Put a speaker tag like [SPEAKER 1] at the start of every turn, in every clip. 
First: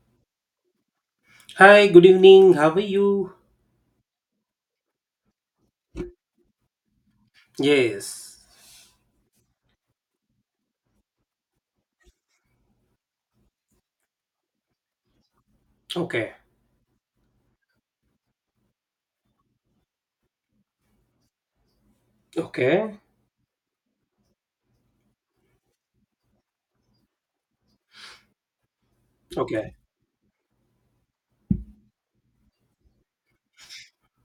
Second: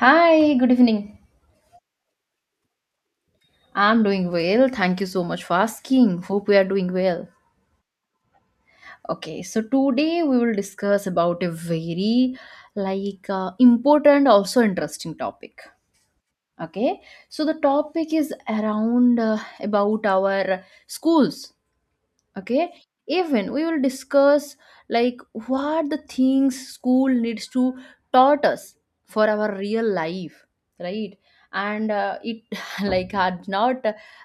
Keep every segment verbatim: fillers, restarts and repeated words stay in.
[SPEAKER 1] Hi, good evening.
[SPEAKER 2] Hi, good evening. How are you?
[SPEAKER 1] I'm doing well. Thank you so much for asking. Hope we are doing well.
[SPEAKER 2] Yes.
[SPEAKER 1] Okay, so today we will discuss about a very like uh, important also interesting topic.
[SPEAKER 2] Okay.
[SPEAKER 1] Okay? So the topic is around uh, about our schools, okay,
[SPEAKER 2] Okay.
[SPEAKER 1] even we will discuss like what the things school needs to taught us for our
[SPEAKER 2] Okay.
[SPEAKER 1] real life, right? And uh, it like had not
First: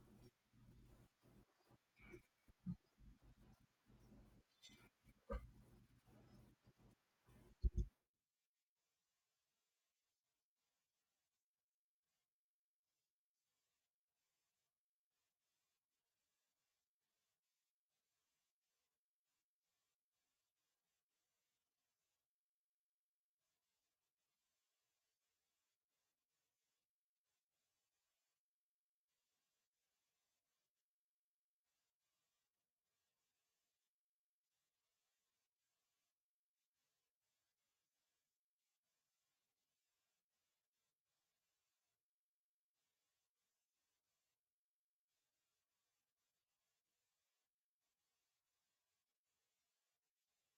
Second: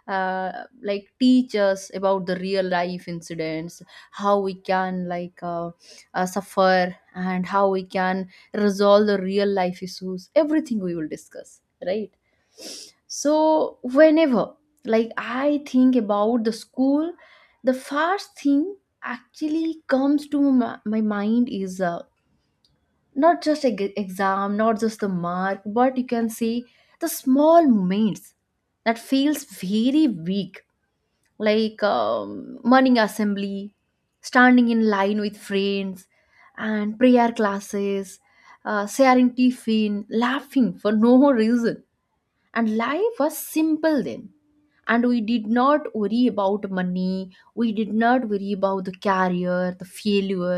[SPEAKER 1] uh, like teach us about the real life incidents, how we can like uh, uh, suffer and how we can resolve the real life issues, everything we will discuss, right? So whenever like I think about the school, the first thing actually comes to my, my mind is uh, not just a g- exam, not just the mark, but you can say the small moments that feels very weak, like um, morning assembly, standing in line with friends and prayer classes, uh, sharing tiffin, laughing for no reason. And life was simple then, and we did not worry about money, we did not worry about the career, the failure.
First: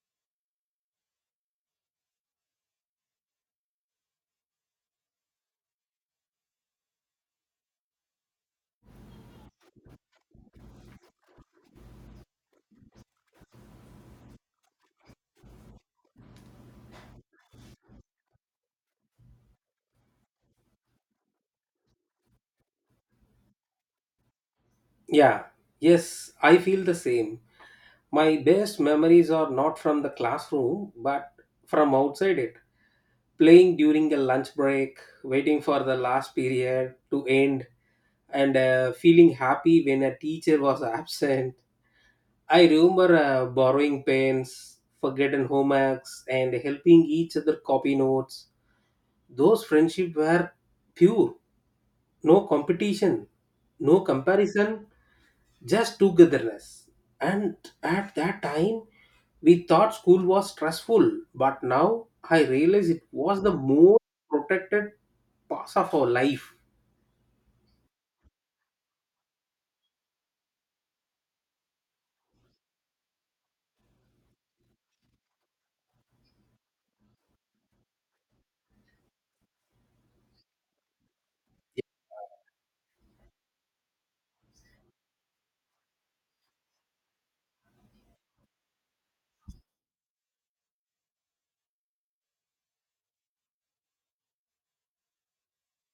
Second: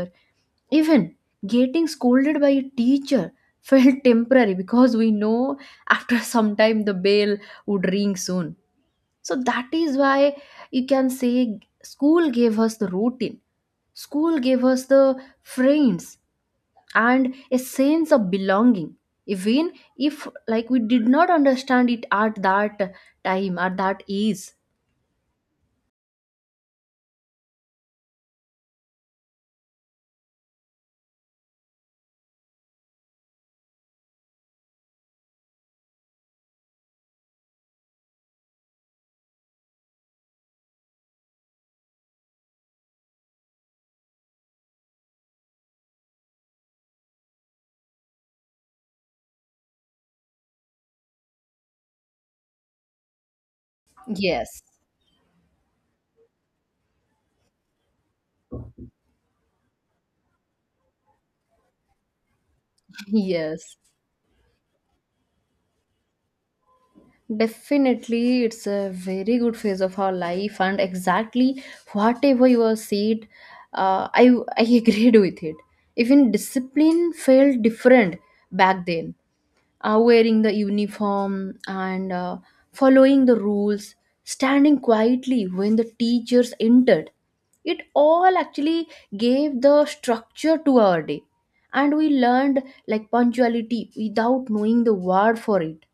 [SPEAKER 1] Even getting scolded by a teacher felt temporary, because we know after some time the bell would ring soon. So that is why you can say school gave us the routine, school gave us the friends and a sense of belonging, even if like we did not understand it at that time at that age.
[SPEAKER 2] Yeah. Yes, I feel the same. My best memories are not from the classroom, but from outside it. Playing during a lunch break, waiting for the last period to end, and uh, feeling happy when a teacher was absent. I remember uh, borrowing pens, forgotten homeworks, and helping each other copy notes. Those friendships were pure, no competition, no
[SPEAKER 1] Yes.
[SPEAKER 2] comparison, just togetherness. And at that time, we thought school was stressful, but now I realize it was the
[SPEAKER 1] Yes,
[SPEAKER 2] most protected part of our life.
[SPEAKER 1] definitely. It's a very good phase of our life, and exactly whatever you have said, uh, I I agreed with it. Even discipline felt different back then. Uh, wearing the uniform and uh, following the rules, standing quietly when the teachers entered, it all actually gave the structure to our day, and we learned like punctuality without knowing the word for it.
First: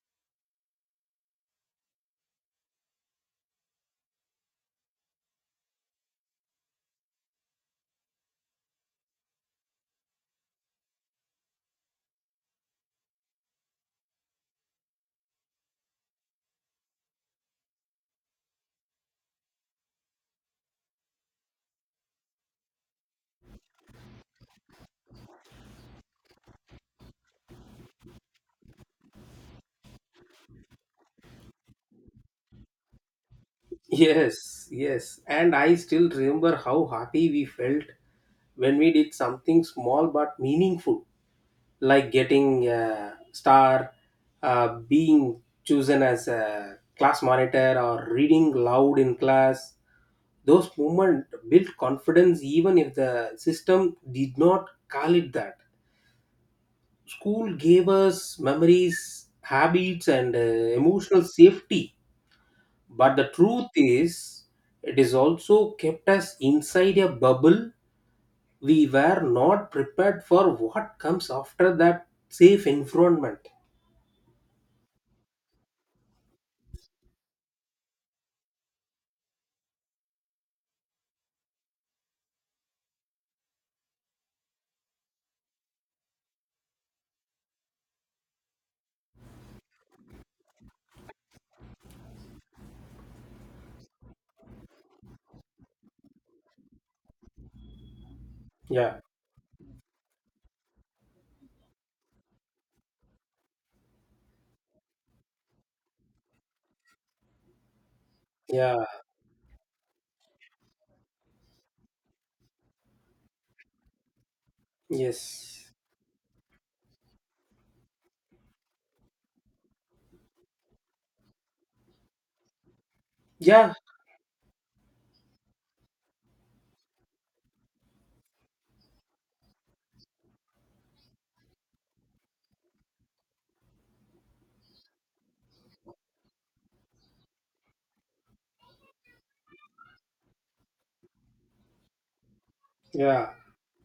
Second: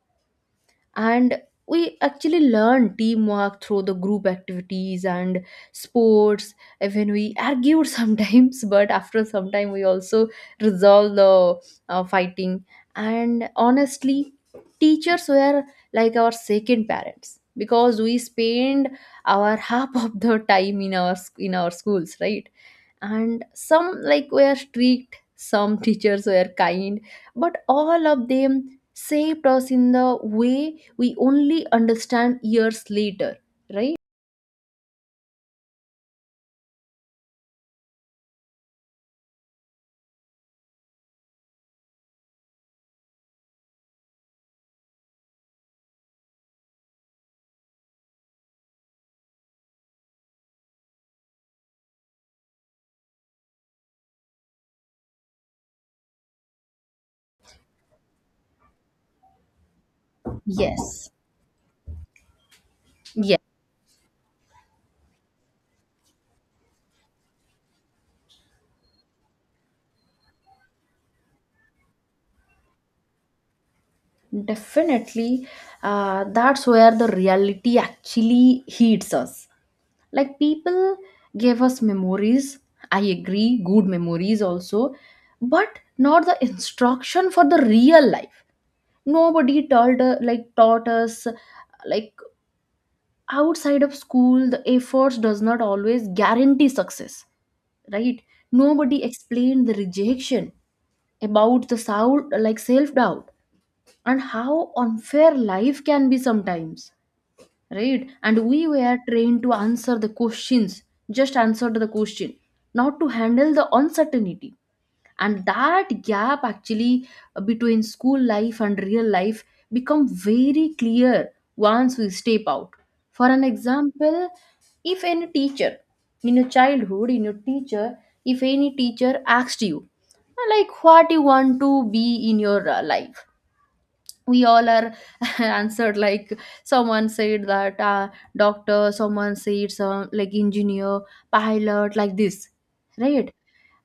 [SPEAKER 1] And we actually learn teamwork through the group activities and sports. Even we argued sometimes, but after some time we also resolve the uh, fighting. And honestly, teachers were like our second parents because we spend our half of the time in our sc- in our schools, right? And some like were strict, some teachers were kind, but all of them shaped us in the way we only understand years later, right?
[SPEAKER 2] Yes, yes, and I still remember how happy we felt when we did something small but meaningful, like getting a star, uh, being chosen as a class monitor, or reading loud in class. Those movement built confidence even if the system did not call it that. School gave us memories, habits, and uh,
[SPEAKER 1] Yes.
[SPEAKER 2] emotional safety, but the
[SPEAKER 1] Yes.
[SPEAKER 2] truth is it is also kept us inside a bubble. We were not prepared for what comes after that safe environment.
[SPEAKER 1] Definitely, uh, that's where the reality actually hits us. Like, people gave us memories, I agree, good memories also, but not the instruction for the real life. Nobody told, uh, like, taught us, like, outside of school, the efforts does not always guarantee success, right? Nobody
[SPEAKER 2] Yeah,
[SPEAKER 1] explained the rejection, about the soul like self doubt and how unfair life can be sometimes, right? And we
[SPEAKER 2] yeah,
[SPEAKER 1] were trained to answer the questions, just answer to the question, not to handle the uncertainty. And
[SPEAKER 2] yes,
[SPEAKER 1] that gap actually between school life and real life become very clear once we step out. For an
[SPEAKER 2] yeah,
[SPEAKER 1] example, if any teacher in your childhood, in your teacher, if any teacher asked you, "Uh, like what you want to be in your uh, life?" We all are answered like someone said that uh, doctor, someone said some like engineer, pilot, like this,
[SPEAKER 2] yeah,
[SPEAKER 1] right?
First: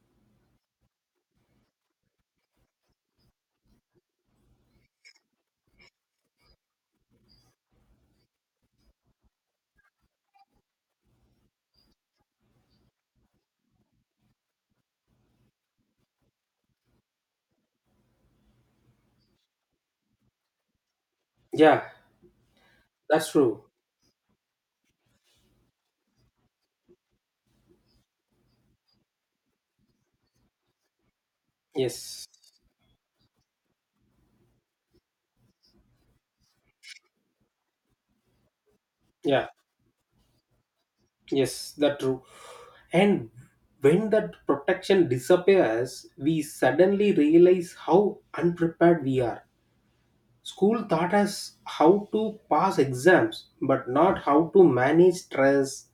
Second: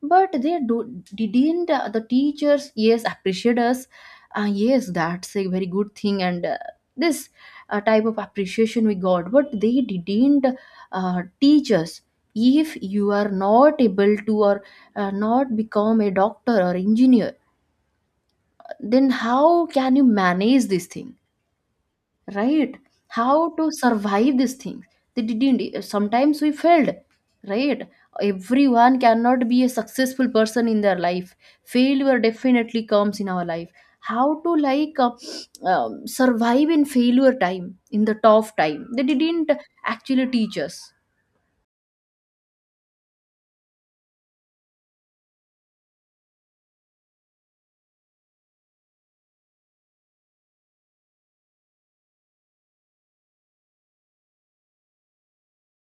[SPEAKER 1] But they do didn't, uh, the teachers, yes, appreciate us, uh, yes, that's a very good thing, and uh, this uh, type of appreciation we got, but they didn't uh, teach us if you are not able to or uh, not become a doctor or engineer, then how can you manage this thing,
[SPEAKER 2] yeah,
[SPEAKER 1] right?
[SPEAKER 2] that's
[SPEAKER 1] How
[SPEAKER 2] true,
[SPEAKER 1] to survive these things, they didn't. Sometimes we failed, right? Everyone cannot be a successful person in their life. Failure
[SPEAKER 2] yes,
[SPEAKER 1] definitely comes in our life. How to like uh, um, survive in failure time, in the tough time, they
[SPEAKER 2] yeah.
[SPEAKER 1] didn't actually teach us.
[SPEAKER 2] Yes, that's true. And when that protection disappears, we suddenly realize how unprepared we are. School taught us how to pass exams, but not how to manage stress,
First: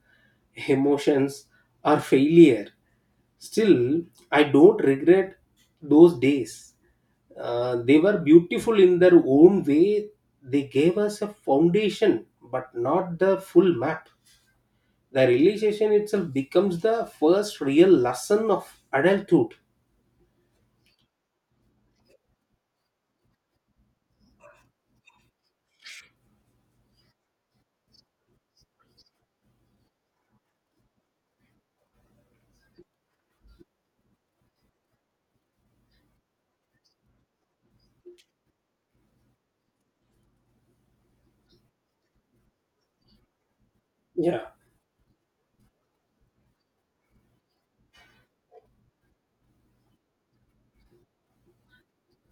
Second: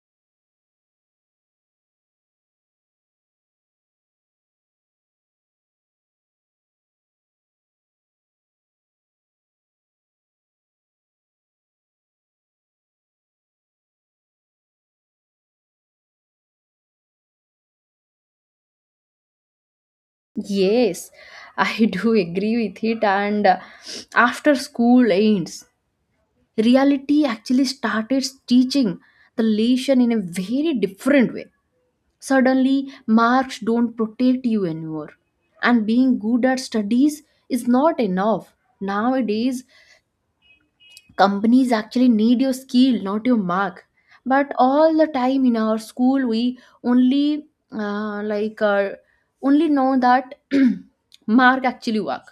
[SPEAKER 2] emotions, or failure. Still, I don't regret those days. Uh, they were beautiful in their own way. They gave us a foundation, but not the full map. The realization itself becomes the first real lesson of adulthood.
[SPEAKER 1] Yes, I do agree with it. And uh, after school ends, reality actually started teaching the lesson in a very different way. Suddenly, marks don't protect you anymore. And being good at studies is not enough. Nowadays, companies actually need your skill, not your mark.
[SPEAKER 2] Yeah.
[SPEAKER 1] But all the time in our school, we only uh, like uh, only know that mark actually work.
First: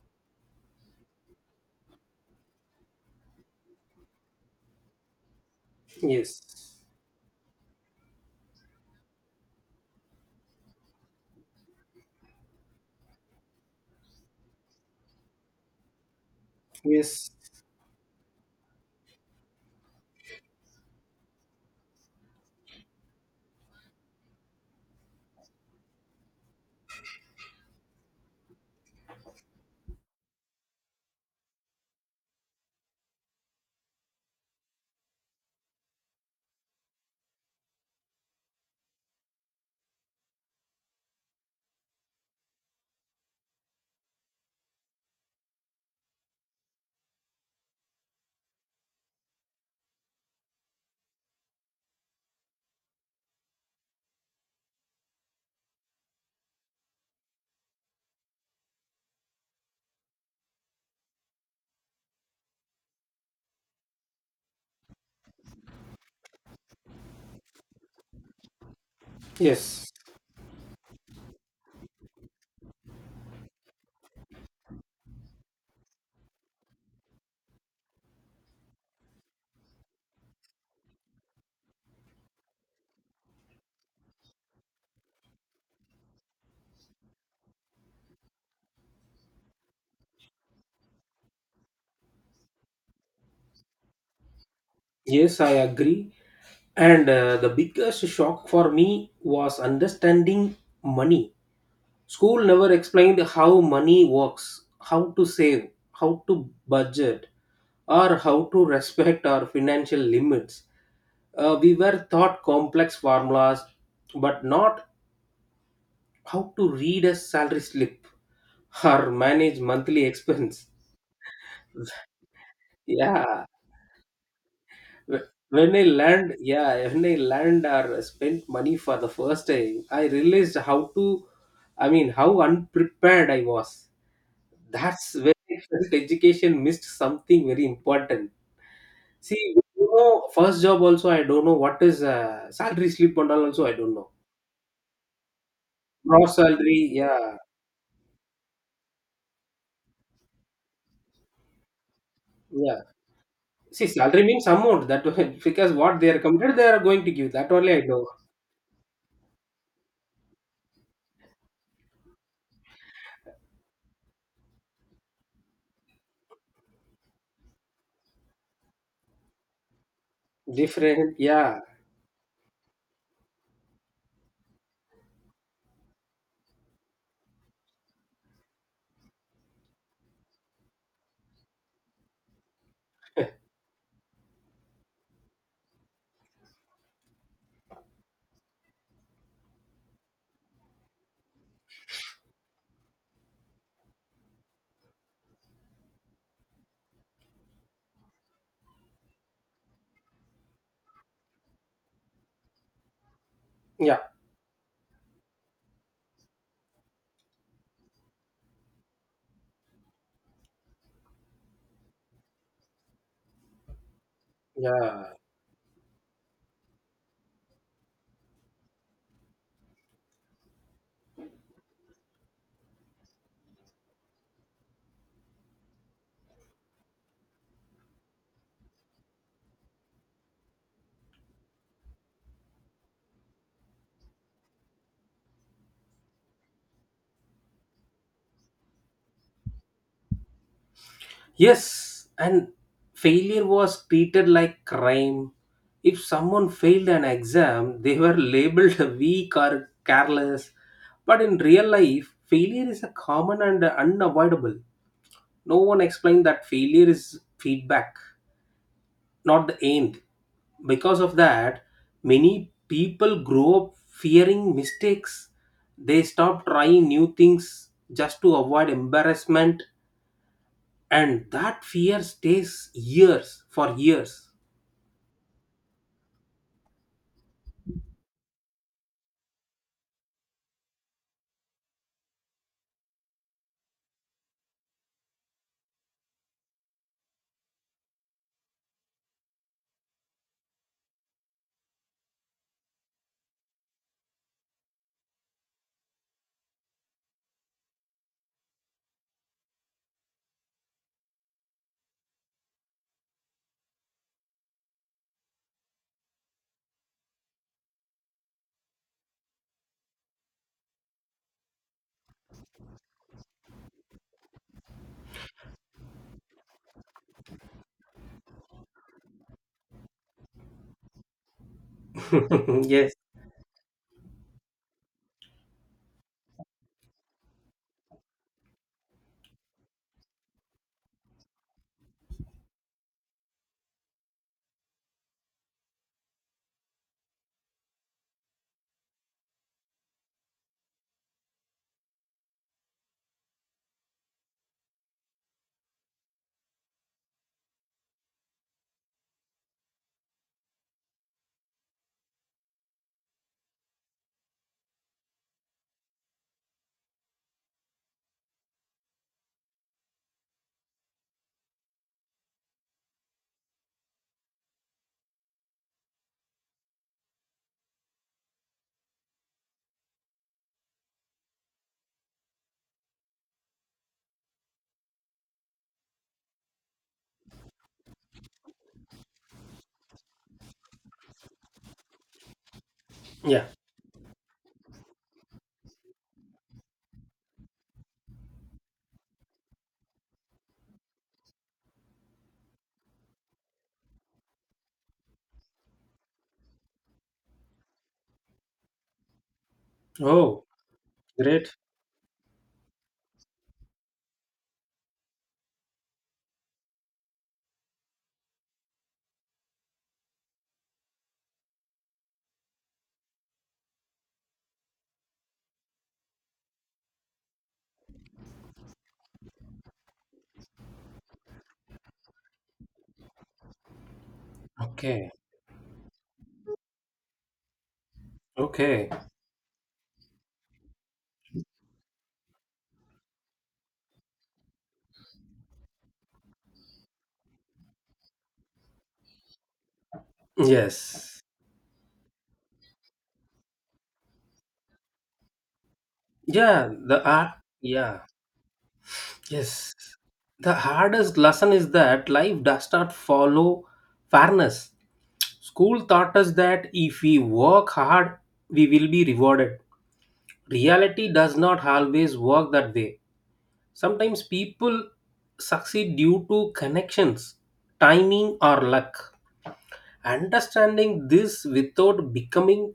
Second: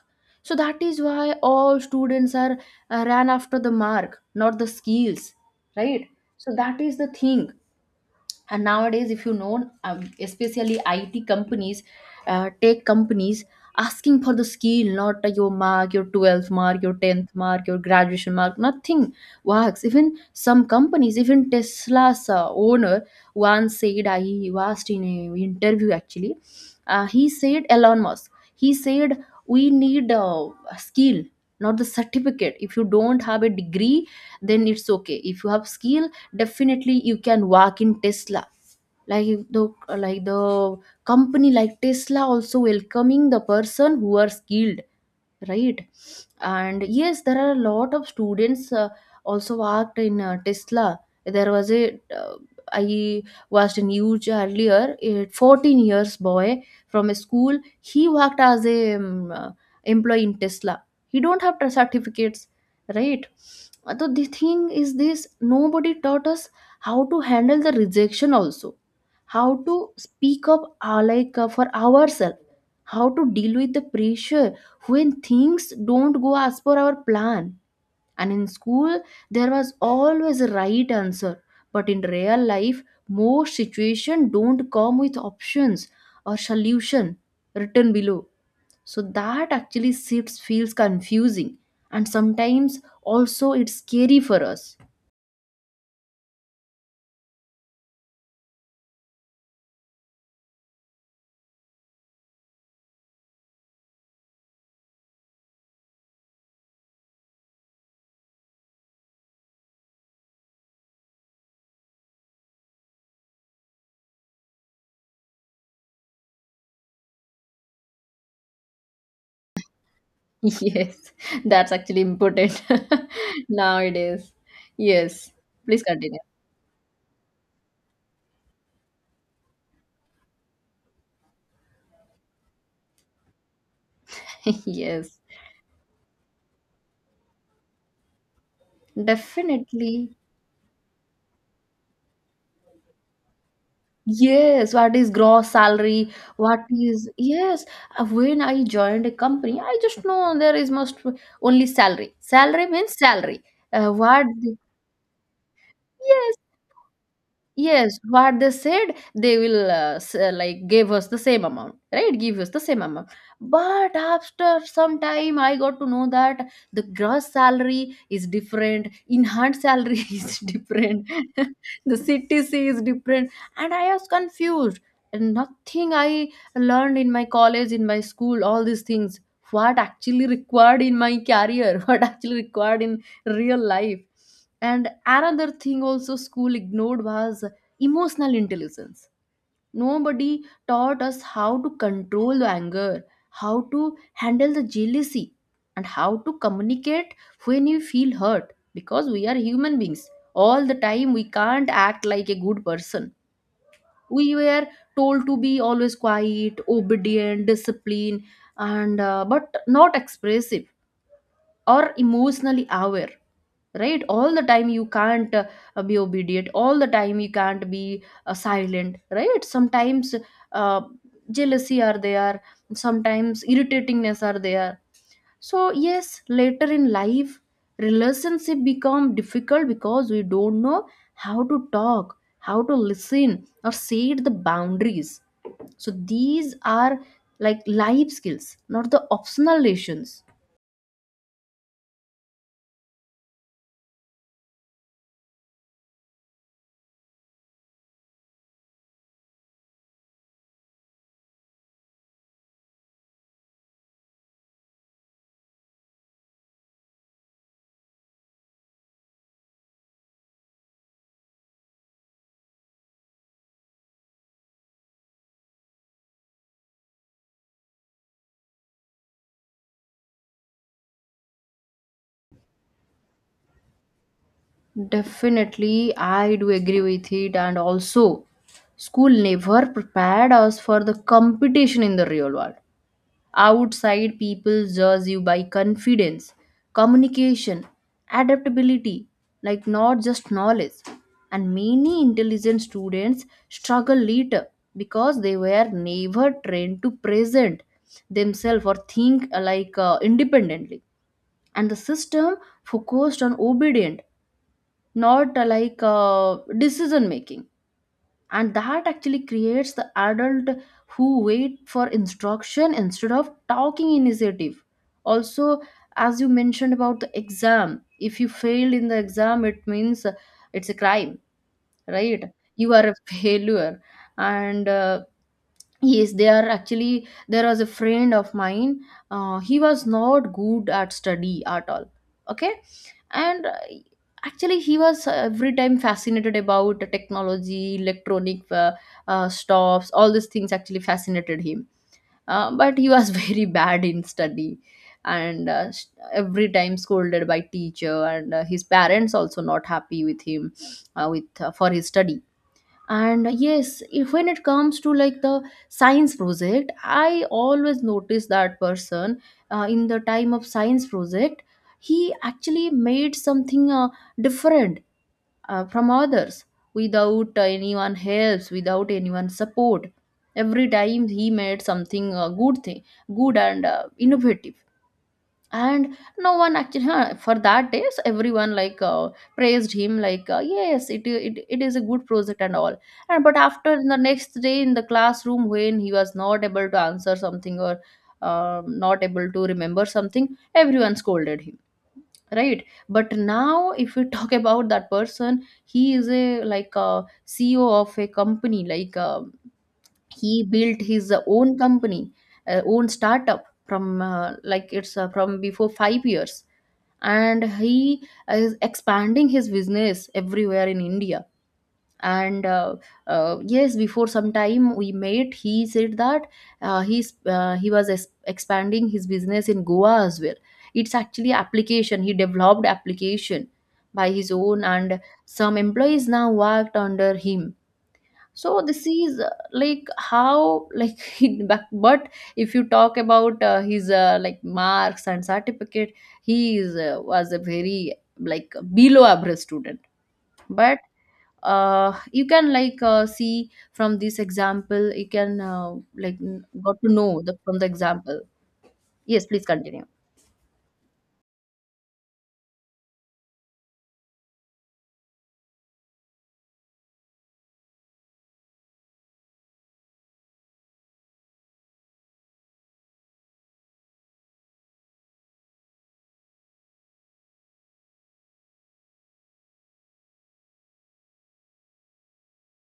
[SPEAKER 1] So that is why all students are uh, ran after the mark, not the skills, right? So
[SPEAKER 2] Yes.
[SPEAKER 1] that is the thing. And nowadays, if you know um, especially IT companies, uh, tech companies, asking for the skill, not uh, your mark, your twelfth mark, your tenth
[SPEAKER 2] Yes,
[SPEAKER 1] mark, your graduation mark, nothing works. Even some companies, even Tesla's uh, owner once said, I asked in an interview actually, uh, he said Elon Musk, he said we need uh, a skill, not the certificate. If you don't have a degree, then it's okay, if you have skill, definitely you can walk in Tesla. Like if the like the company like Tesla also welcoming the person who are skilled, right? And yes, there are a lot of students uh, also worked in uh, Tesla. There was a uh, I watched a news earlier, a fourteen years boy from a school, he worked as a um, uh, employee in Tesla. He don't have the certificates, right? Uh, so the thing is this, nobody taught us how to handle the rejection, also how
[SPEAKER 2] yes.
[SPEAKER 1] to speak up uh, like uh, for ourselves, how to deal with the pressure when things don't go as per our plan. And in school, there was always a right answer. But in real life, most situations don't come with options or solution written below. So that actually sits feels confusing. And sometimes also it's scary for us.
[SPEAKER 2] Yes, I agree. And uh, the biggest shock for me was understanding money. School never explained how money works, how to save, how to budget, or how to respect our financial limits. Uh, we were taught complex formulas, but not how to read a salary slip or manage monthly expense.
[SPEAKER 1] Yes, that's actually important
[SPEAKER 2] Yeah,
[SPEAKER 1] nowadays.
[SPEAKER 2] wh-
[SPEAKER 1] Yes,
[SPEAKER 2] when I
[SPEAKER 1] please continue.
[SPEAKER 2] learned, yeah, when I learned or spent money for the first time, I realized how to, I mean, how unprepared I was. That's
[SPEAKER 1] Yes,
[SPEAKER 2] when I felt education missed something very important. See, you
[SPEAKER 1] definitely.
[SPEAKER 2] know, first job also I don't know what is uh, salary slip and all also I don't know.
[SPEAKER 1] Yes, what is gross salary?
[SPEAKER 2] Gross
[SPEAKER 1] What
[SPEAKER 2] salary,
[SPEAKER 1] is
[SPEAKER 2] yeah,
[SPEAKER 1] yes? uh, When I joined a company, I just know there is most only salary. Salary
[SPEAKER 2] yeah.
[SPEAKER 1] means salary.
[SPEAKER 2] See,
[SPEAKER 1] Uh,
[SPEAKER 2] salary
[SPEAKER 1] what?
[SPEAKER 2] means amount that because what they are
[SPEAKER 1] Yes,
[SPEAKER 2] committed, they are going to give. That only I
[SPEAKER 1] yes,
[SPEAKER 2] know.
[SPEAKER 1] what they said, they will uh, s- uh, like gave us the same amount, right? Give us the same amount. But after some time, I got to know that the gross salary is different, enhanced salary is different,
[SPEAKER 2] Different, yeah,
[SPEAKER 1] the C T C is different, and I was confused. And nothing I learned in my college, in my school, all these things, what actually required in my career, what actually required in real life. And another thing also school ignored was emotional intelligence. Nobody taught us how to control the anger, how to handle the jealousy, and how to communicate when you feel hurt, because we are human beings. All the time, we can't act like a good person.
[SPEAKER 2] yeah,
[SPEAKER 1] We were told to be always quiet, obedient, disciplined, and uh, but not expressive or emotionally aware, right? All the time you
[SPEAKER 2] yeah.
[SPEAKER 1] can't uh, be obedient, all the time you can't be uh, silent, right? Sometimes uh, jealousy are there, sometimes irritatingness are there. So yes, later in life, relationship become difficult because we don't know how to talk, how to listen, or set the boundaries. So these are like life skills, not the optional lessons.
[SPEAKER 2] Yes, and failure was treated like crime. If someone failed an exam, they were labeled weak or careless. But in real life, failure is a common and unavoidable. No one explained that failure is feedback, not the aimed. Because of that, many people grow up fearing mistakes. They stop trying new things just to avoid embarrassment, and that fear stays years for years.
[SPEAKER 1] Definitely, I do agree with it. And also, school never prepared us for the competition in the real world. Outside, people judge you by confidence, communication, adaptability, like not just knowledge. And many intelligent students struggle later because they were never trained to present themselves or think uh, like uh, independently. And the system focused on obedience, not uh, like uh, decision making. And that actually creates the adult who wait for instruction instead of talking initiative. Also, as you mentioned about the exam, if you failed in the exam it means uh, it's a crime, right? You are
[SPEAKER 2] Yes.
[SPEAKER 1] a failure. And uh, yes, they are actually. There was a friend of mine. Uh, he was not good at study at all. Okay, and uh, actually, he was every time fascinated about the technology, electronic uh, uh, stuffs, all these things actually fascinated him. Uh, but he was very bad in study, and uh, s- every time scolded by teacher, and uh, his parents also not happy with him, uh, with uh, for his study. And yes, if when it comes to like the science project, I always notice that person. Uh, in the time of science project, he actually made something uh, different uh, from others, without anyone helps, without anyone support. Every time he made something uh, good thing, good and uh, innovative. And no one actually, huh, for that days everyone like uh, praised him, like uh, yes it, it it is a good project and all. And but
[SPEAKER 2] Yeah.
[SPEAKER 1] after the next day in the classroom, when he was not able to answer something or um, not able to remember something, everyone scolded him, right? But now if we talk about that person, he is a like a CEO of a company, like uh,
[SPEAKER 2] Oh,
[SPEAKER 1] he built his
[SPEAKER 2] great.
[SPEAKER 1] own company, uh, own startup from uh, like it's uh, from before five years. And he is expanding his business everywhere in India. And uh, uh, Yes, before some time we met, he said that uh, he's uh, he was es- expanding his business in Goa as well. It's actually application, he developed application by his own. And
[SPEAKER 2] Okay.
[SPEAKER 1] some employees now worked under him. So this
[SPEAKER 2] Okay.
[SPEAKER 1] is uh, like how like in back. But if you talk about uh, his uh, like marks and certificate, he is uh, was a very like below average student. But
[SPEAKER 2] Yes.
[SPEAKER 1] uh, you can like uh, see from this example, you can uh, like n-
[SPEAKER 2] Yeah.
[SPEAKER 1] got to
[SPEAKER 2] The
[SPEAKER 1] know
[SPEAKER 2] art.
[SPEAKER 1] the from the
[SPEAKER 2] Yeah.
[SPEAKER 1] example. Yes, please
[SPEAKER 2] Yes.
[SPEAKER 1] continue.
[SPEAKER 2] The hardest lesson is that life does not follow fairness. School taught us that if we work hard, we will be rewarded. Reality does not always work that way. Sometimes people succeed due to connections, timing, or luck. Understanding this without becoming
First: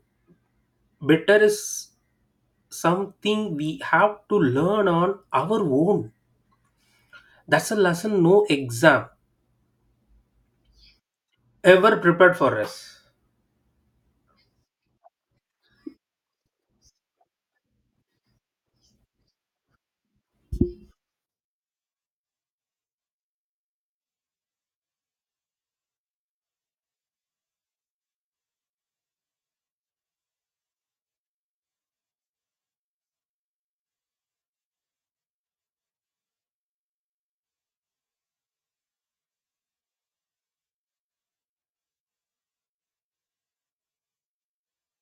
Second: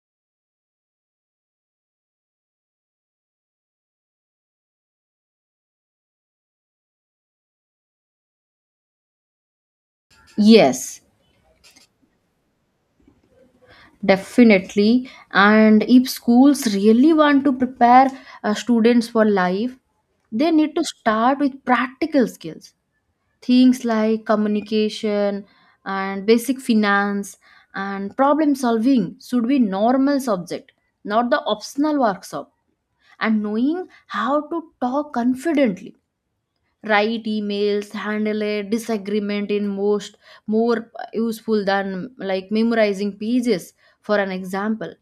[SPEAKER 2] bitter is something we have to learn on our own. That's a lesson no exam
[SPEAKER 1] Yes,
[SPEAKER 2] ever prepared for us.
[SPEAKER 1] definitely. And if schools really want to prepare uh, students for life, they need to start with practical skills, things like communication and basic finance, and problem solving should be normal subject, not the optional workshop. And knowing how to talk confidently, write emails, handle a disagreement in most, more useful than like memorizing pages for an example.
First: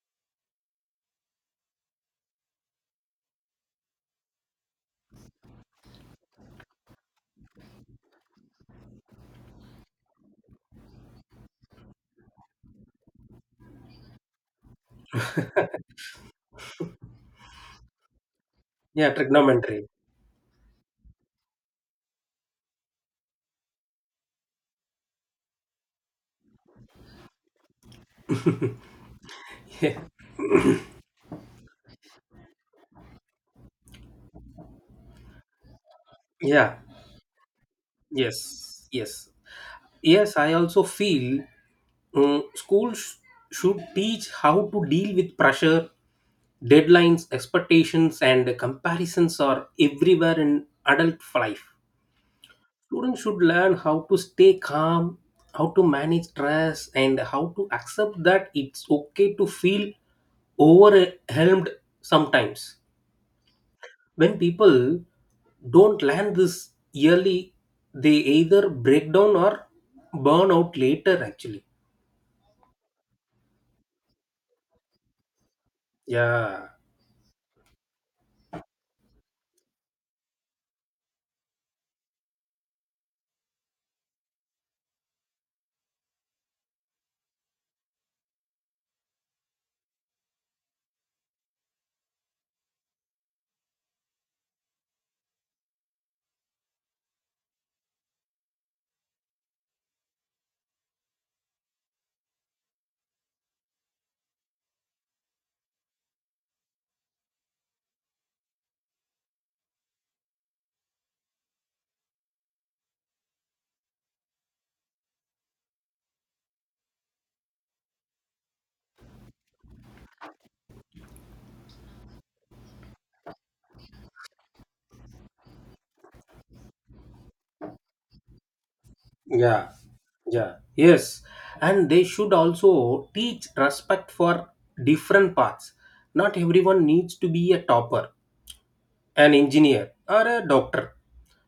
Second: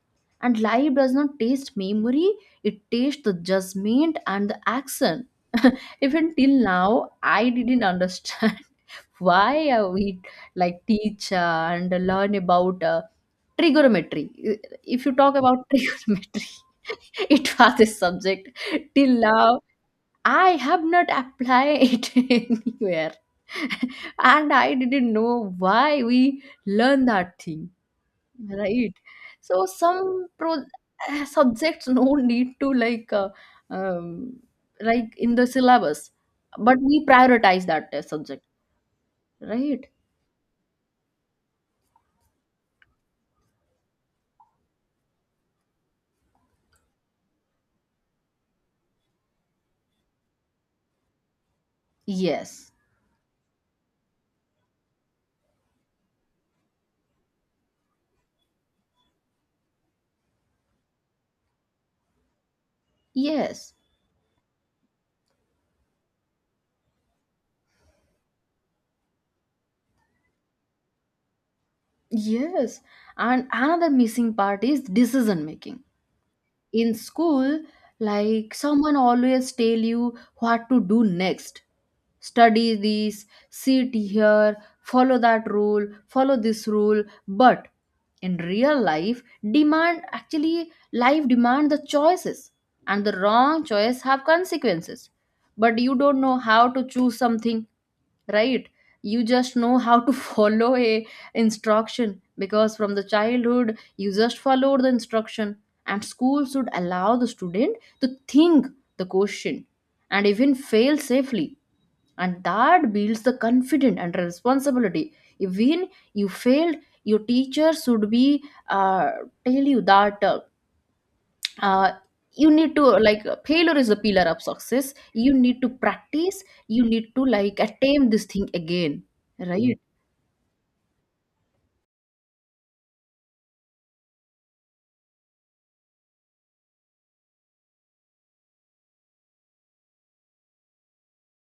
[SPEAKER 1] And life does not taste memory, it tastes the judgment and the action. Even till now I didn't understand why uh, we like teach uh, and learn about uh, trigonometry. If you talk about trigonometry, it was a subject
[SPEAKER 2] Yeah,
[SPEAKER 1] till now
[SPEAKER 2] trigonometry.
[SPEAKER 1] I have not applied anywhere. And I didn't know why we learn that thing, right? So some pro, uh, subjects no need to like uh, um, like in the syllabus,
[SPEAKER 2] Yeah.
[SPEAKER 1] but we prioritize that uh, subject,
[SPEAKER 2] Yes. Yes.
[SPEAKER 1] right?
[SPEAKER 2] Yes, I also feel uh, schools should teach how to deal with pressure, deadlines, expectations, and comparisons are everywhere in adult life.
[SPEAKER 1] Yes,
[SPEAKER 2] Students should learn how to stay calm, how to manage stress, and how to accept that it's okay to feel overwhelmed sometimes.
[SPEAKER 1] yes,
[SPEAKER 2] When people don't land this yearly, they either break down or burn out later, actually.
[SPEAKER 1] yes. And another missing part is decision making.
[SPEAKER 2] Yeah,
[SPEAKER 1] In school, like someone always tell you what to do next, study this, sit here, follow that rule, follow this rule. But in real life, demand, actually life demand the choices, and the wrong choice have consequences. But you don't know how to choose something, right? You just know how to follow a instruction, because from the childhood you just followed the instruction. And school should allow the student to think the question and even fail safely, and that builds the confidence and responsibility. If when you failed, your teacher should be, uh, tell you that uh, uh, you need to like, failure is the pillar of success, you need to practice, you need to like attain this thing again,
[SPEAKER 2] yeah,
[SPEAKER 1] right?
[SPEAKER 2] yeah. Yes, and they should also teach respect for different paths. Not everyone needs to be a topper, an engineer, or a doctor.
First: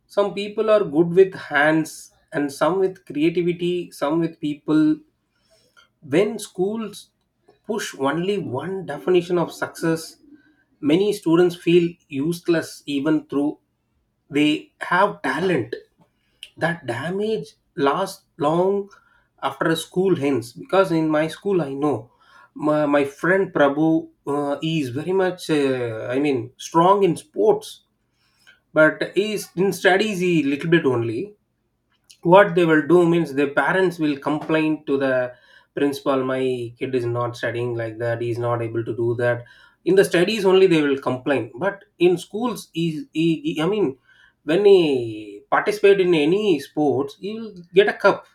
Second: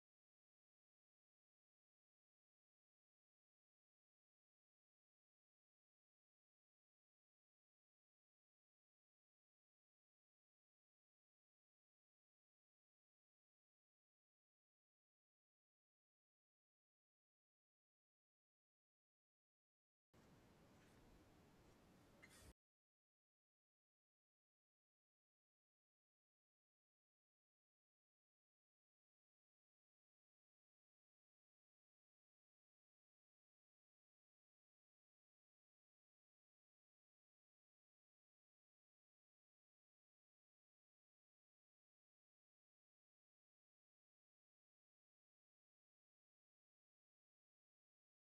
[SPEAKER 2] Some people are good with hands, and some with creativity, some with people. When schools push only one definition of success, many students feel useless even though they have talent. That damage lasts long after school ends, because in my school I know my, my friend Prabhu uh, is very much uh, I mean strong in sports, but he is in studies he little bit only. What they will do means the parents will complain to the principal, my kid is not studying like that, he is not able to do that. In the studies only they will complain, but in schools he, he, he- I mean when he participate in any sports he will get a cup,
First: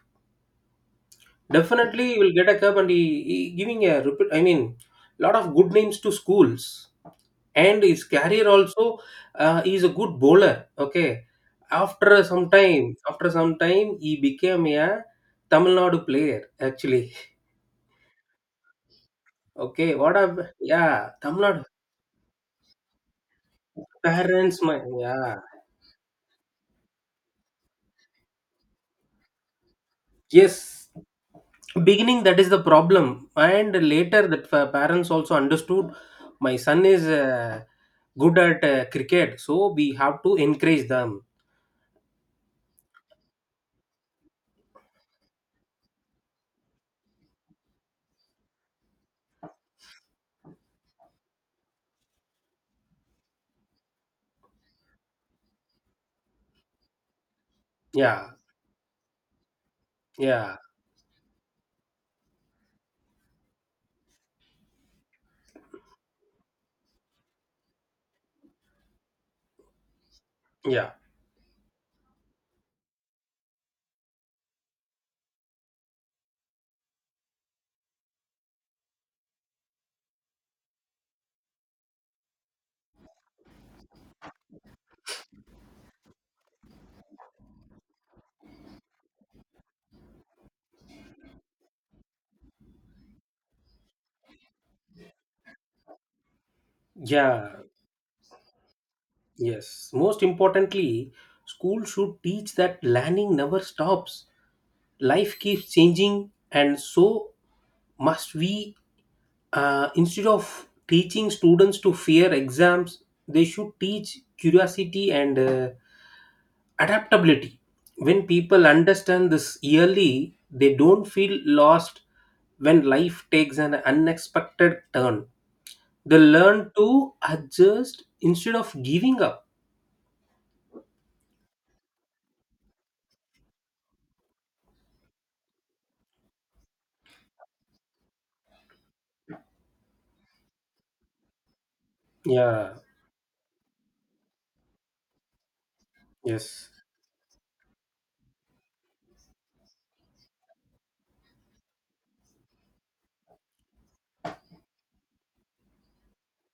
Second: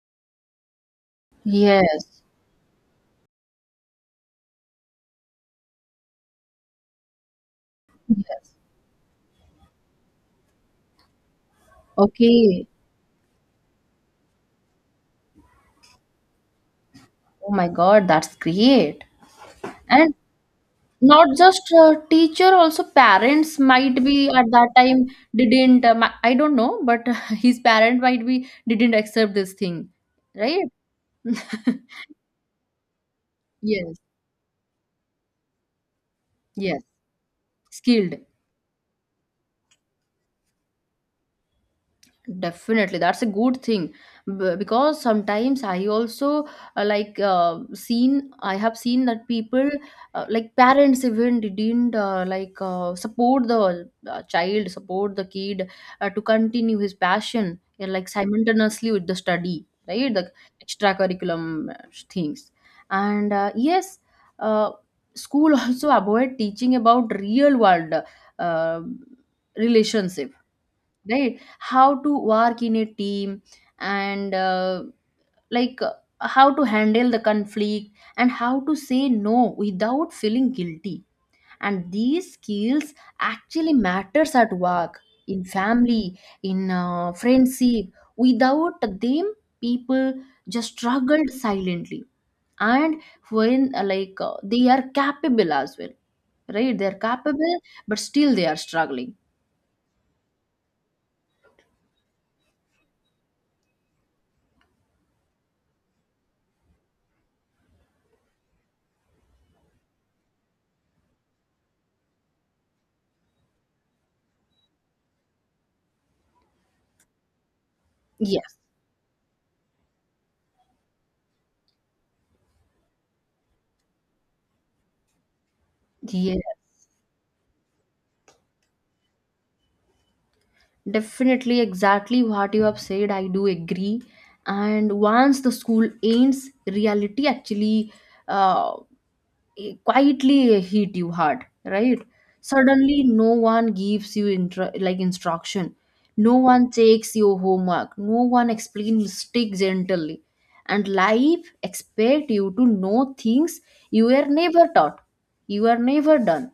[SPEAKER 2] definitely he
[SPEAKER 1] Yes,
[SPEAKER 2] will get a cup, and he, he giving a repu- I mean lot of good names to schools, and his career
[SPEAKER 1] yes,
[SPEAKER 2] also. Uh, he's a good bowler, okay. After some
[SPEAKER 1] okay,
[SPEAKER 2] time, after some time, he became a Tamil Nadu player, actually.
[SPEAKER 1] oh my god, that's great.
[SPEAKER 2] Okay,
[SPEAKER 1] And
[SPEAKER 2] what a yeah,
[SPEAKER 1] not
[SPEAKER 2] Tamil Nadu.
[SPEAKER 1] just uh, teacher, also parents might be at
[SPEAKER 2] Parents,
[SPEAKER 1] that
[SPEAKER 2] my,
[SPEAKER 1] time
[SPEAKER 2] yeah,
[SPEAKER 1] didn't. Um, I don't know, but his parent might be didn't accept this thing,
[SPEAKER 2] yes,
[SPEAKER 1] right?
[SPEAKER 2] beginning that is the problem. And
[SPEAKER 1] Yes,
[SPEAKER 2] later that fa- parents also understood my
[SPEAKER 1] yes,
[SPEAKER 2] son is uh,
[SPEAKER 1] skilled.
[SPEAKER 2] good at uh, cricket, so we have to encourage them.
[SPEAKER 1] Definitely, that's a good thing. B- because sometimes I also uh, like uh, seen, I have seen that people uh, like parents even didn't uh, like uh, support the uh, child, support the kid uh, to continue his passion and like
[SPEAKER 2] Yeah,
[SPEAKER 1] simultaneously with the study, right? The
[SPEAKER 2] yeah,
[SPEAKER 1] extracurriculum uh, things, and uh, yes, uh, school also avoid teaching about real world uh, relationship,
[SPEAKER 2] yeah,
[SPEAKER 1] right? How to work in a team, and uh, like uh, how to handle the conflict, and how to say no without feeling guilty. And these skills actually matters at work, in family, in uh, friendship. Without them, people just struggled silently. And when uh, like uh, they are capable as well, right? They are
[SPEAKER 2] yeah.
[SPEAKER 1] capable, but still they are struggling.
[SPEAKER 2] Yes, most importantly, school should teach that learning never stops. Life keeps changing, and so must we. Uh, instead of teaching students to fear exams, they should teach curiosity and uh, adaptability. When
[SPEAKER 1] Yes,
[SPEAKER 2] people understand this yearly, they don't feel lost when life takes an unexpected turn. They
[SPEAKER 1] yes.
[SPEAKER 2] learn to adjust instead of giving up.
[SPEAKER 1] Definitely, exactly what you have said. I do agree. And once the school ends, reality actually uh, quietly hit you hard, right?
[SPEAKER 2] Yeah,
[SPEAKER 1] Suddenly, no one gives you intra- like instruction. No
[SPEAKER 2] yes.
[SPEAKER 1] one takes your homework. No one explains mistakes gently. And life expect you to know things you were never taught. You were never done,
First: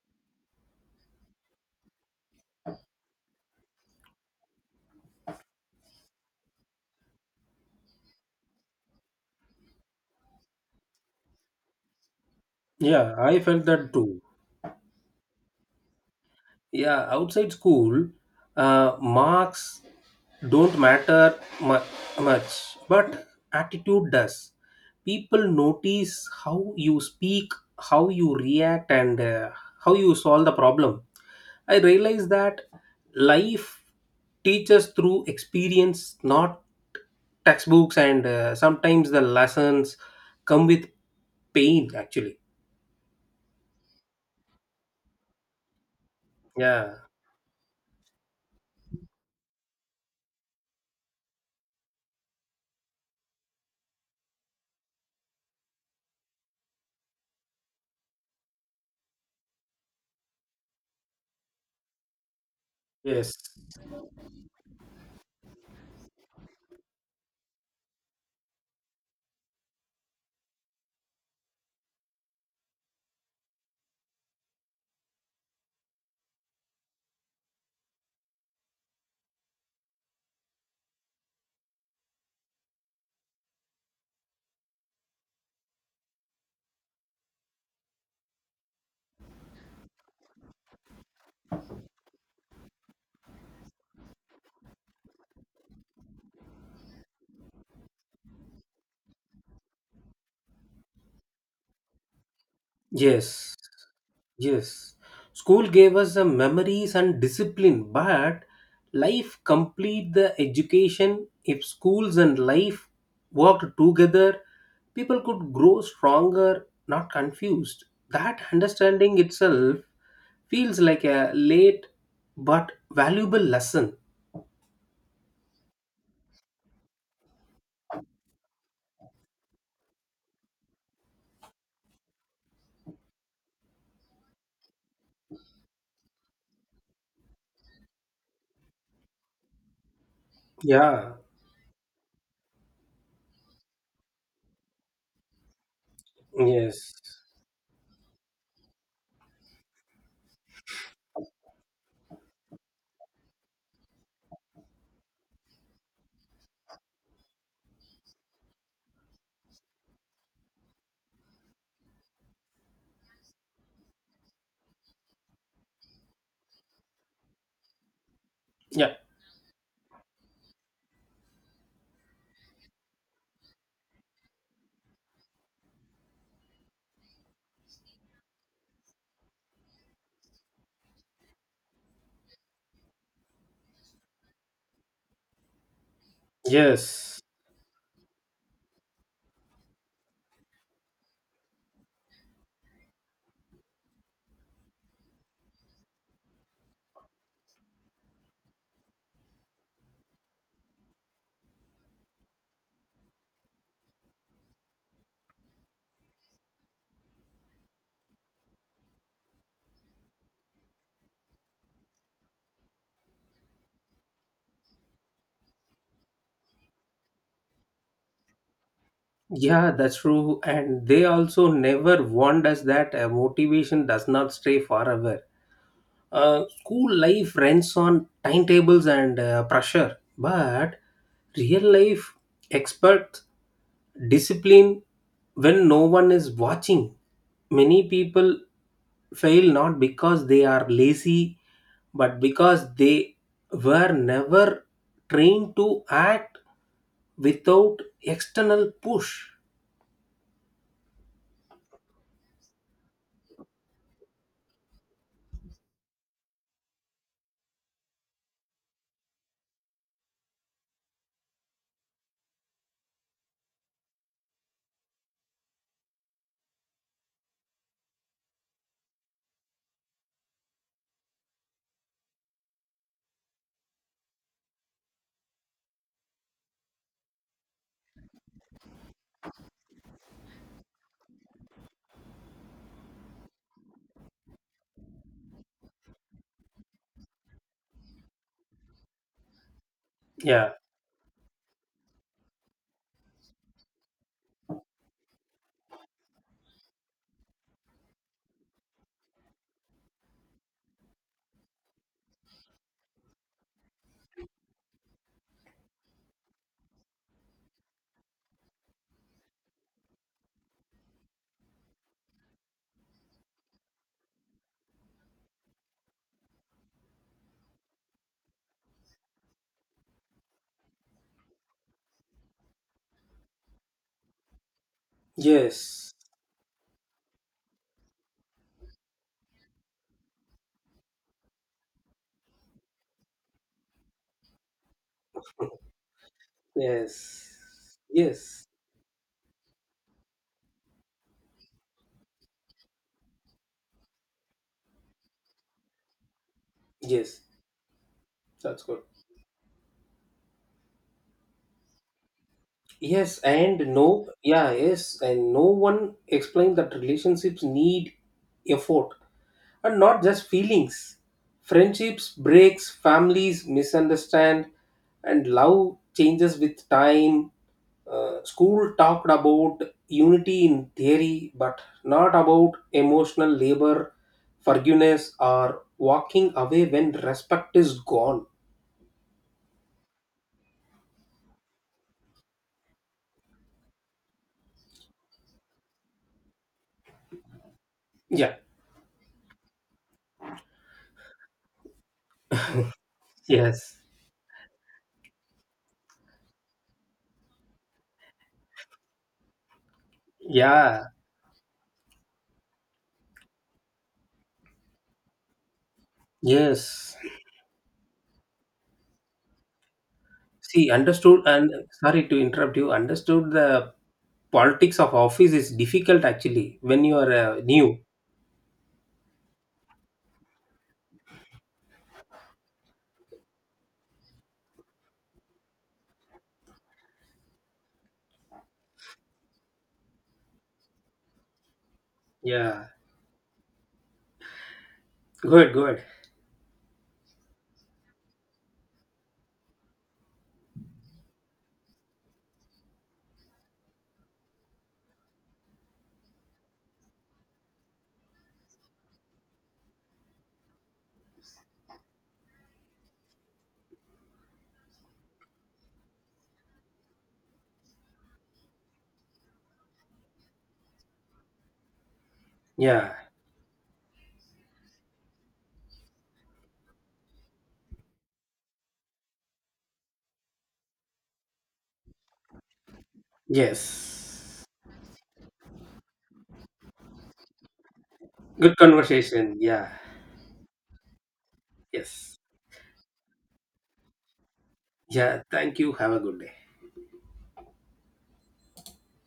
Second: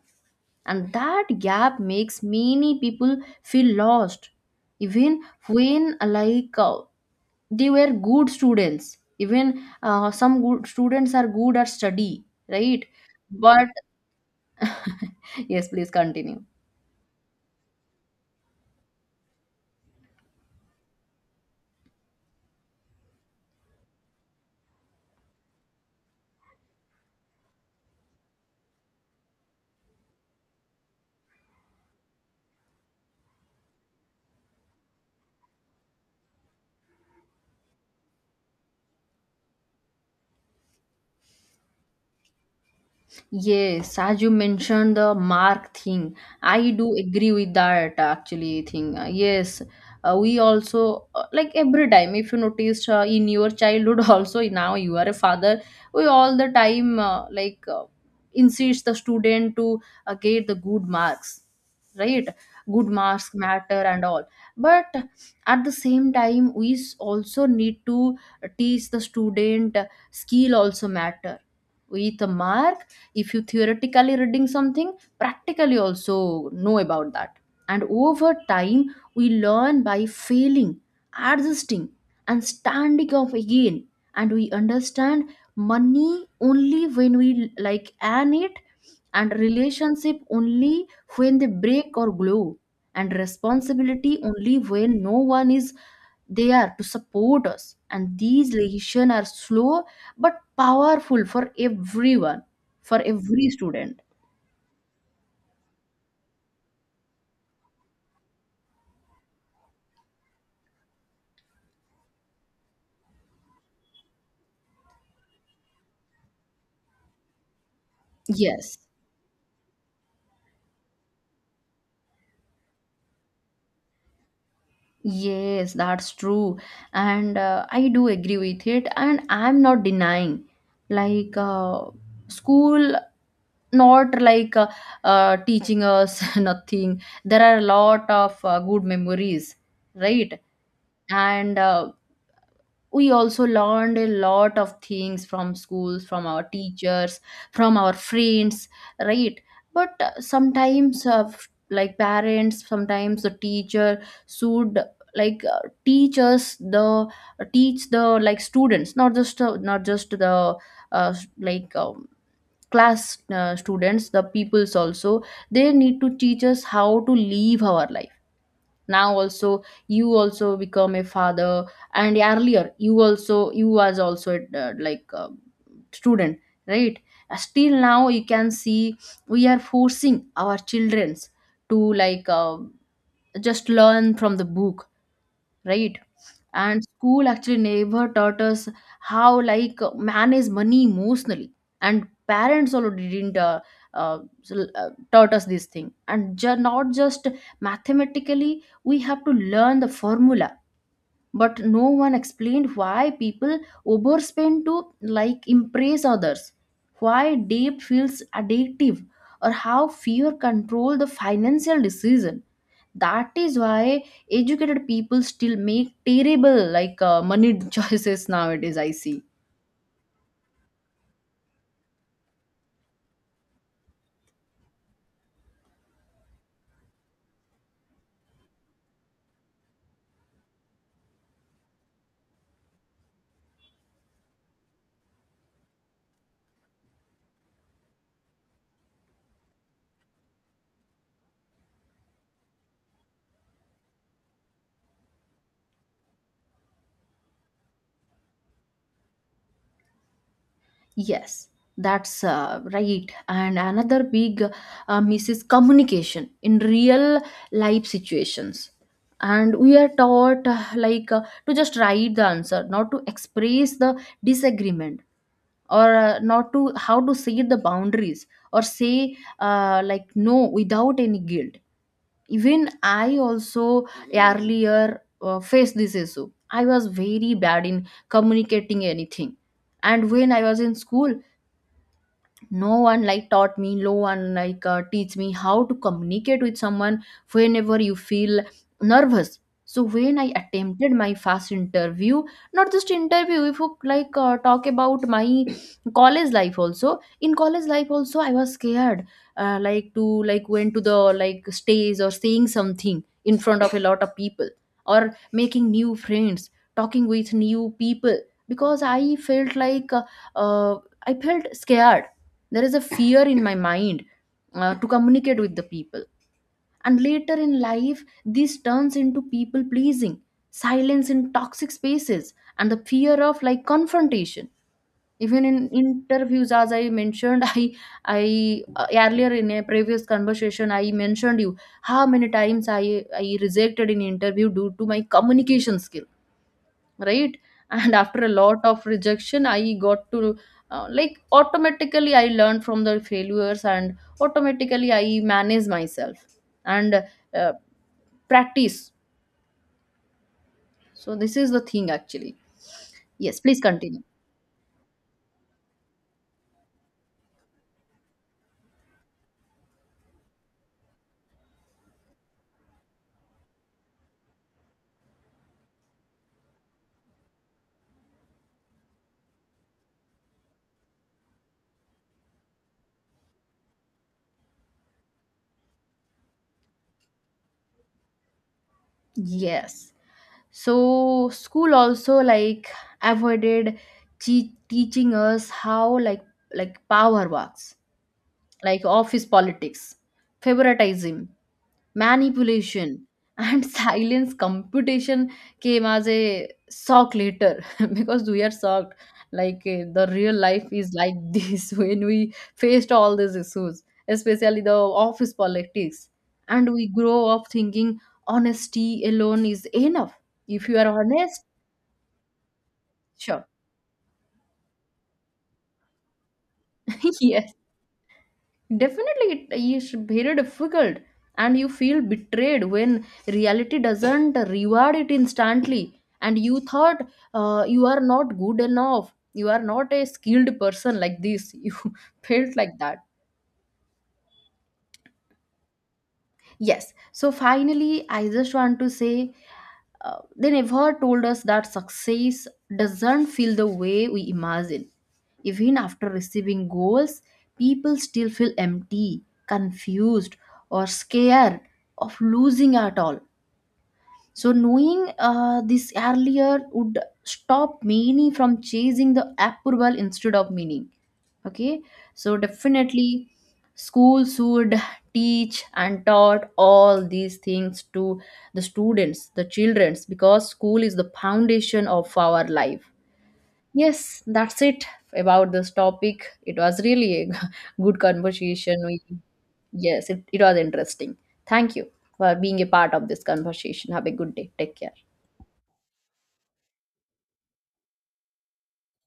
[SPEAKER 1] and that gap makes many people feel lost, even when like uh, they were good students, even uh, some good students are good at study, right?
[SPEAKER 2] Yeah, I felt
[SPEAKER 1] But
[SPEAKER 2] that too.
[SPEAKER 1] yes, please continue.
[SPEAKER 2] Yeah, outside school, uh, marks don't matter mu- much, but attitude does. People notice how you speak, how you react, and uh, how you solve the problem. I realized that life teaches through experience, not textbooks, and uh, sometimes the lessons come with pain, actually.
[SPEAKER 1] Yes, as you mentioned the mark thing, I
[SPEAKER 2] Yeah,
[SPEAKER 1] do agree with that actually thing. Uh, yes, uh, we also uh, like every time, if you noticed uh, in your childhood also now you are a father, we all the time uh, like uh, insist the student to uh, get the good marks, right? Good marks
[SPEAKER 2] yes,
[SPEAKER 1] matter and all. But at the same time, we s- also need to teach the student uh, skill also matter with a mark. If you theoretically reading something, practically also know about that. And over time we learn by failing, adjusting, and standing up again. And we understand money only when we like earn it, and relationship only when they break or glow, and responsibility only when no one is there to support us. And these lessons are slow but powerful for everyone, for every
[SPEAKER 2] yes.
[SPEAKER 1] student.
[SPEAKER 2] Yes, school gave us the memories and discipline, but life complete the education. If schools and life worked together, people could grow stronger, not confused. That
[SPEAKER 1] Yes.
[SPEAKER 2] understanding itself feels like a late but valuable lesson.
[SPEAKER 1] Yes, that's true. And uh, I do agree with it. And I'm not denying, like, uh, school not like uh, uh, teaching us nothing. There are a lot of uh, good memories, right?
[SPEAKER 2] Yeah,
[SPEAKER 1] And uh, we also learned a lot of things from schools, from our
[SPEAKER 2] yes,
[SPEAKER 1] teachers, from our friends, right? But uh, sometimes, uh, f- like parents, sometimes the teacher should like uh, teach us the, uh, teach the like students, not just uh, not just the uh, s- like um, class uh, students, the peoples also, they need to teach us how to live our life.
[SPEAKER 2] yeah,
[SPEAKER 1] Now also, you also become a father, and earlier you also, you was also uh, like uh, student, right? Uh, still now you can see, we are forcing our childrens to like uh, just learn from the book, right? And
[SPEAKER 2] yes.
[SPEAKER 1] school actually never taught us how like manage money emotionally, and parents also didn't uh, uh, s- uh, taught us this thing. And ju- not just mathematically, we have to learn the formula, but no one explained why people overspend to like impress others, why debt feels addictive, or how fear control the financial decision. That is why educated people still make terrible like uh, money choices nowadays, I see.
[SPEAKER 2] Yeah, that's true. And they also never warned us that uh, motivation does not stay forever. Uh, school life runs on timetables and uh, pressure, but real life expects discipline when no one is watching. Many people fail not because they are lazy, but because they were never trained to act without external push.
[SPEAKER 1] Yes, that's uh, right. And another big uh, miss is communication in real life situations. And we are taught uh, like uh, to just write the answer, not to express the disagreement, or uh, not to how to say the boundaries, or say uh, like no without any guilt. Even I also earlier uh, faced this issue. I was very bad in communicating anything, and when I was in school, no one like taught me, no one like uh, teach me how to communicate with someone whenever you feel nervous. So when I
[SPEAKER 2] Yeah.
[SPEAKER 1] attempted my first interview, not just interview, if you like uh, talk about my college life also, in college life also I was scared uh, like to like went to the like stage, or saying something in front of a lot of people, or making new friends, talking with new people. Because I felt like uh, uh, I felt scared, there is a fear in my mind uh, to communicate with the people. And later in life this turns into people pleasing, silence in toxic spaces, and the fear of like confrontation. Even in
[SPEAKER 2] Yes.
[SPEAKER 1] interviews, as I mentioned, I I uh, earlier in a previous conversation I mentioned you how many times i i rejected in interview due to my communication skill,
[SPEAKER 2] Yes.
[SPEAKER 1] right? And after a
[SPEAKER 2] Yes.
[SPEAKER 1] lot of rejection I got to uh, like automatically I learned from the failures and automatically I manage myself and
[SPEAKER 2] Yes.
[SPEAKER 1] uh,
[SPEAKER 2] That's good.
[SPEAKER 1] practice. So this is the thing actually.
[SPEAKER 2] Yes,
[SPEAKER 1] Yes,
[SPEAKER 2] and
[SPEAKER 1] please continue.
[SPEAKER 2] no, yeah, yes, and no one explained that relationships need effort and not just feelings. Friendships breaks, families misunderstand, and love changes with time. Uh, school talked about unity in theory, but not about emotional labor, forgiveness, or walking away when respect is gone.
[SPEAKER 1] Yes, so school also like avoided che- teaching us how like like power works,
[SPEAKER 2] Yeah,
[SPEAKER 1] like office politics, favoritism, manipulation, and
[SPEAKER 2] yes,
[SPEAKER 1] silence computation came as a shock later because we are shocked like uh, the real life
[SPEAKER 2] yeah,
[SPEAKER 1] is like this when we faced all these issues, especially the office politics. And we
[SPEAKER 2] yes.
[SPEAKER 1] grow up thinking honesty alone is enough, if
[SPEAKER 2] See,
[SPEAKER 1] you are
[SPEAKER 2] understood,
[SPEAKER 1] honest.
[SPEAKER 2] and sorry to interrupt you, understood
[SPEAKER 1] Sure.
[SPEAKER 2] the politics of office is difficult actually when you are uh,
[SPEAKER 1] Yes,
[SPEAKER 2] new.
[SPEAKER 1] definitely it is very difficult. And you feel betrayed when reality doesn't reward it instantly, and you thought uh, you are not good enough, you are not a skilled person, like this you felt
[SPEAKER 2] Yeah,
[SPEAKER 1] like that.
[SPEAKER 2] good, good.
[SPEAKER 1] Yes. So finally, I just want to say uh, they never told us that success doesn't feel the way we imagine. Even after receiving goals, people still feel empty, confused, or scared of losing at all. So knowing uh, this earlier would stop many from chasing the approval instead of meaning. Okay, so
[SPEAKER 2] Yeah,
[SPEAKER 1] definitely schools should teach and taught all these things to the students, the childrens, because school is the foundation of our life. Yes,
[SPEAKER 2] yes.
[SPEAKER 1] that's it about this topic. It was really a good
[SPEAKER 2] Good
[SPEAKER 1] conversation. We,
[SPEAKER 2] conversation. Yeah,
[SPEAKER 1] yes, it, it was interesting. Thank you
[SPEAKER 2] yes.
[SPEAKER 1] for being a part of this conversation. Have a good day. Take care.
[SPEAKER 2] Yeah, thank you. Have a good day.